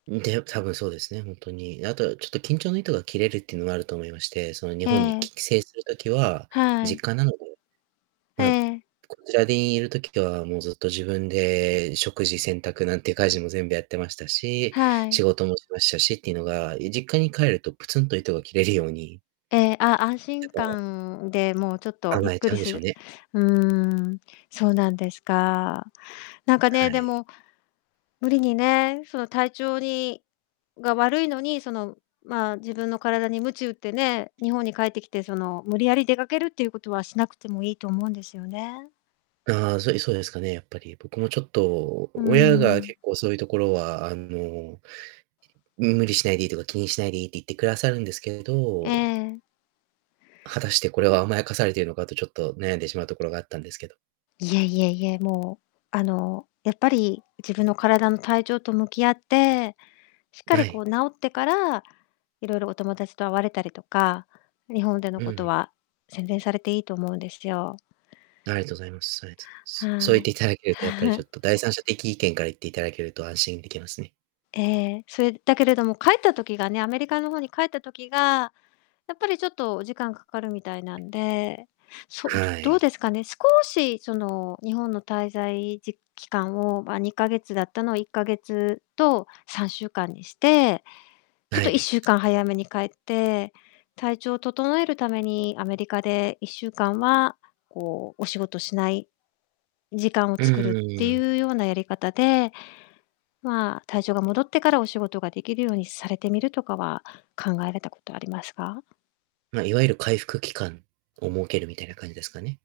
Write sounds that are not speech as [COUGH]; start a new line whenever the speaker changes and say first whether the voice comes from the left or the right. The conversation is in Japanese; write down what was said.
right: で、多分そうですね、本当に。あとちょっと緊張の糸が切れるっていうのがあると思いまして、その日本に
left: ええ。
right: き帰省する時は、
left: は
right: 実
left: い。
right: 家なので、
left: え
right: ま、
left: え。
right: こちらにいる時はもうずっと自分で食事洗濯なんて家事も全部やってましたし、
left: はい。
right: 仕事もしましたしっていうのが、い実家に帰るとプツンと糸が切れるように
left: え、あ安心
right: [UNINTELLIGIBLE]
left: 感でもうちょっとゆっ
right: 甘え
left: く
right: ちゃ
left: り
right: うんで
left: す
right: しょ
left: る
right: うね。
left: うん、そうなんですか。なんか
right: は
left: ね、で
right: い。
left: も無理にね、その体調にが悪いのにそのま、自分の体に鞭を打ってね、日本に帰ってきてその、無理やり出かけるっていうことはしなくてもいいと思うんですよね。
right: あ、そうですそうですかね、やっぱり。僕もちょっと
left: う
right: 親が
left: ん。
right: 結構そういうところは、あの無理しないでいいとか、気にしないでいいって言ってくださるんですけ
left: え
right: ど
left: え。
right: 果たしてこれは甘やかされているのかと、ちょっと悩んでしまうところがあったんですけど。
left: いえいえいえ、もう、あの、やっぱり自分の体の体調と向き合って、しっか
right: は
left: りこ
right: い。
left: う治ってから、いろいろお友達と会われたりとか、日本での
right: うんう
left: こと
right: ん。
left: は宣伝されていいと思うんですよ。
right: ありがとうございますありがとうございます。そう
left: は
right: 言っ
left: い。
right: ていただけると、やっぱりちょ
left: [CHUCKLES]
right: っと、第三者的意見から言っていただけると安心できますね。
left: え、それだけれども帰った時がね、アメリカの方に帰った時がやっぱりちょっとお時間かかるみたいなんで、そう、ど
right: は
left: どう
right: い。
left: ですかね。少し、その、日本の滞在時期間をま、2ヶ月だったのを1ヶ月と3週間にして、ちょっ
right: は
left: といっ
right: い。
left: しゅうかん早めに帰って体調を整えるためにアメリカで1週間はこうお仕事しない時間を
right: うん
left: 作る
right: う
left: っ
right: ん
left: て
right: うん。
left: いうようなやり方で、ま、体調が戻ってからお仕事ができるようにされてみるとかは、考えられたことありますか？
right: ま、いわゆる回復期間を設けるみたいな感じですかね。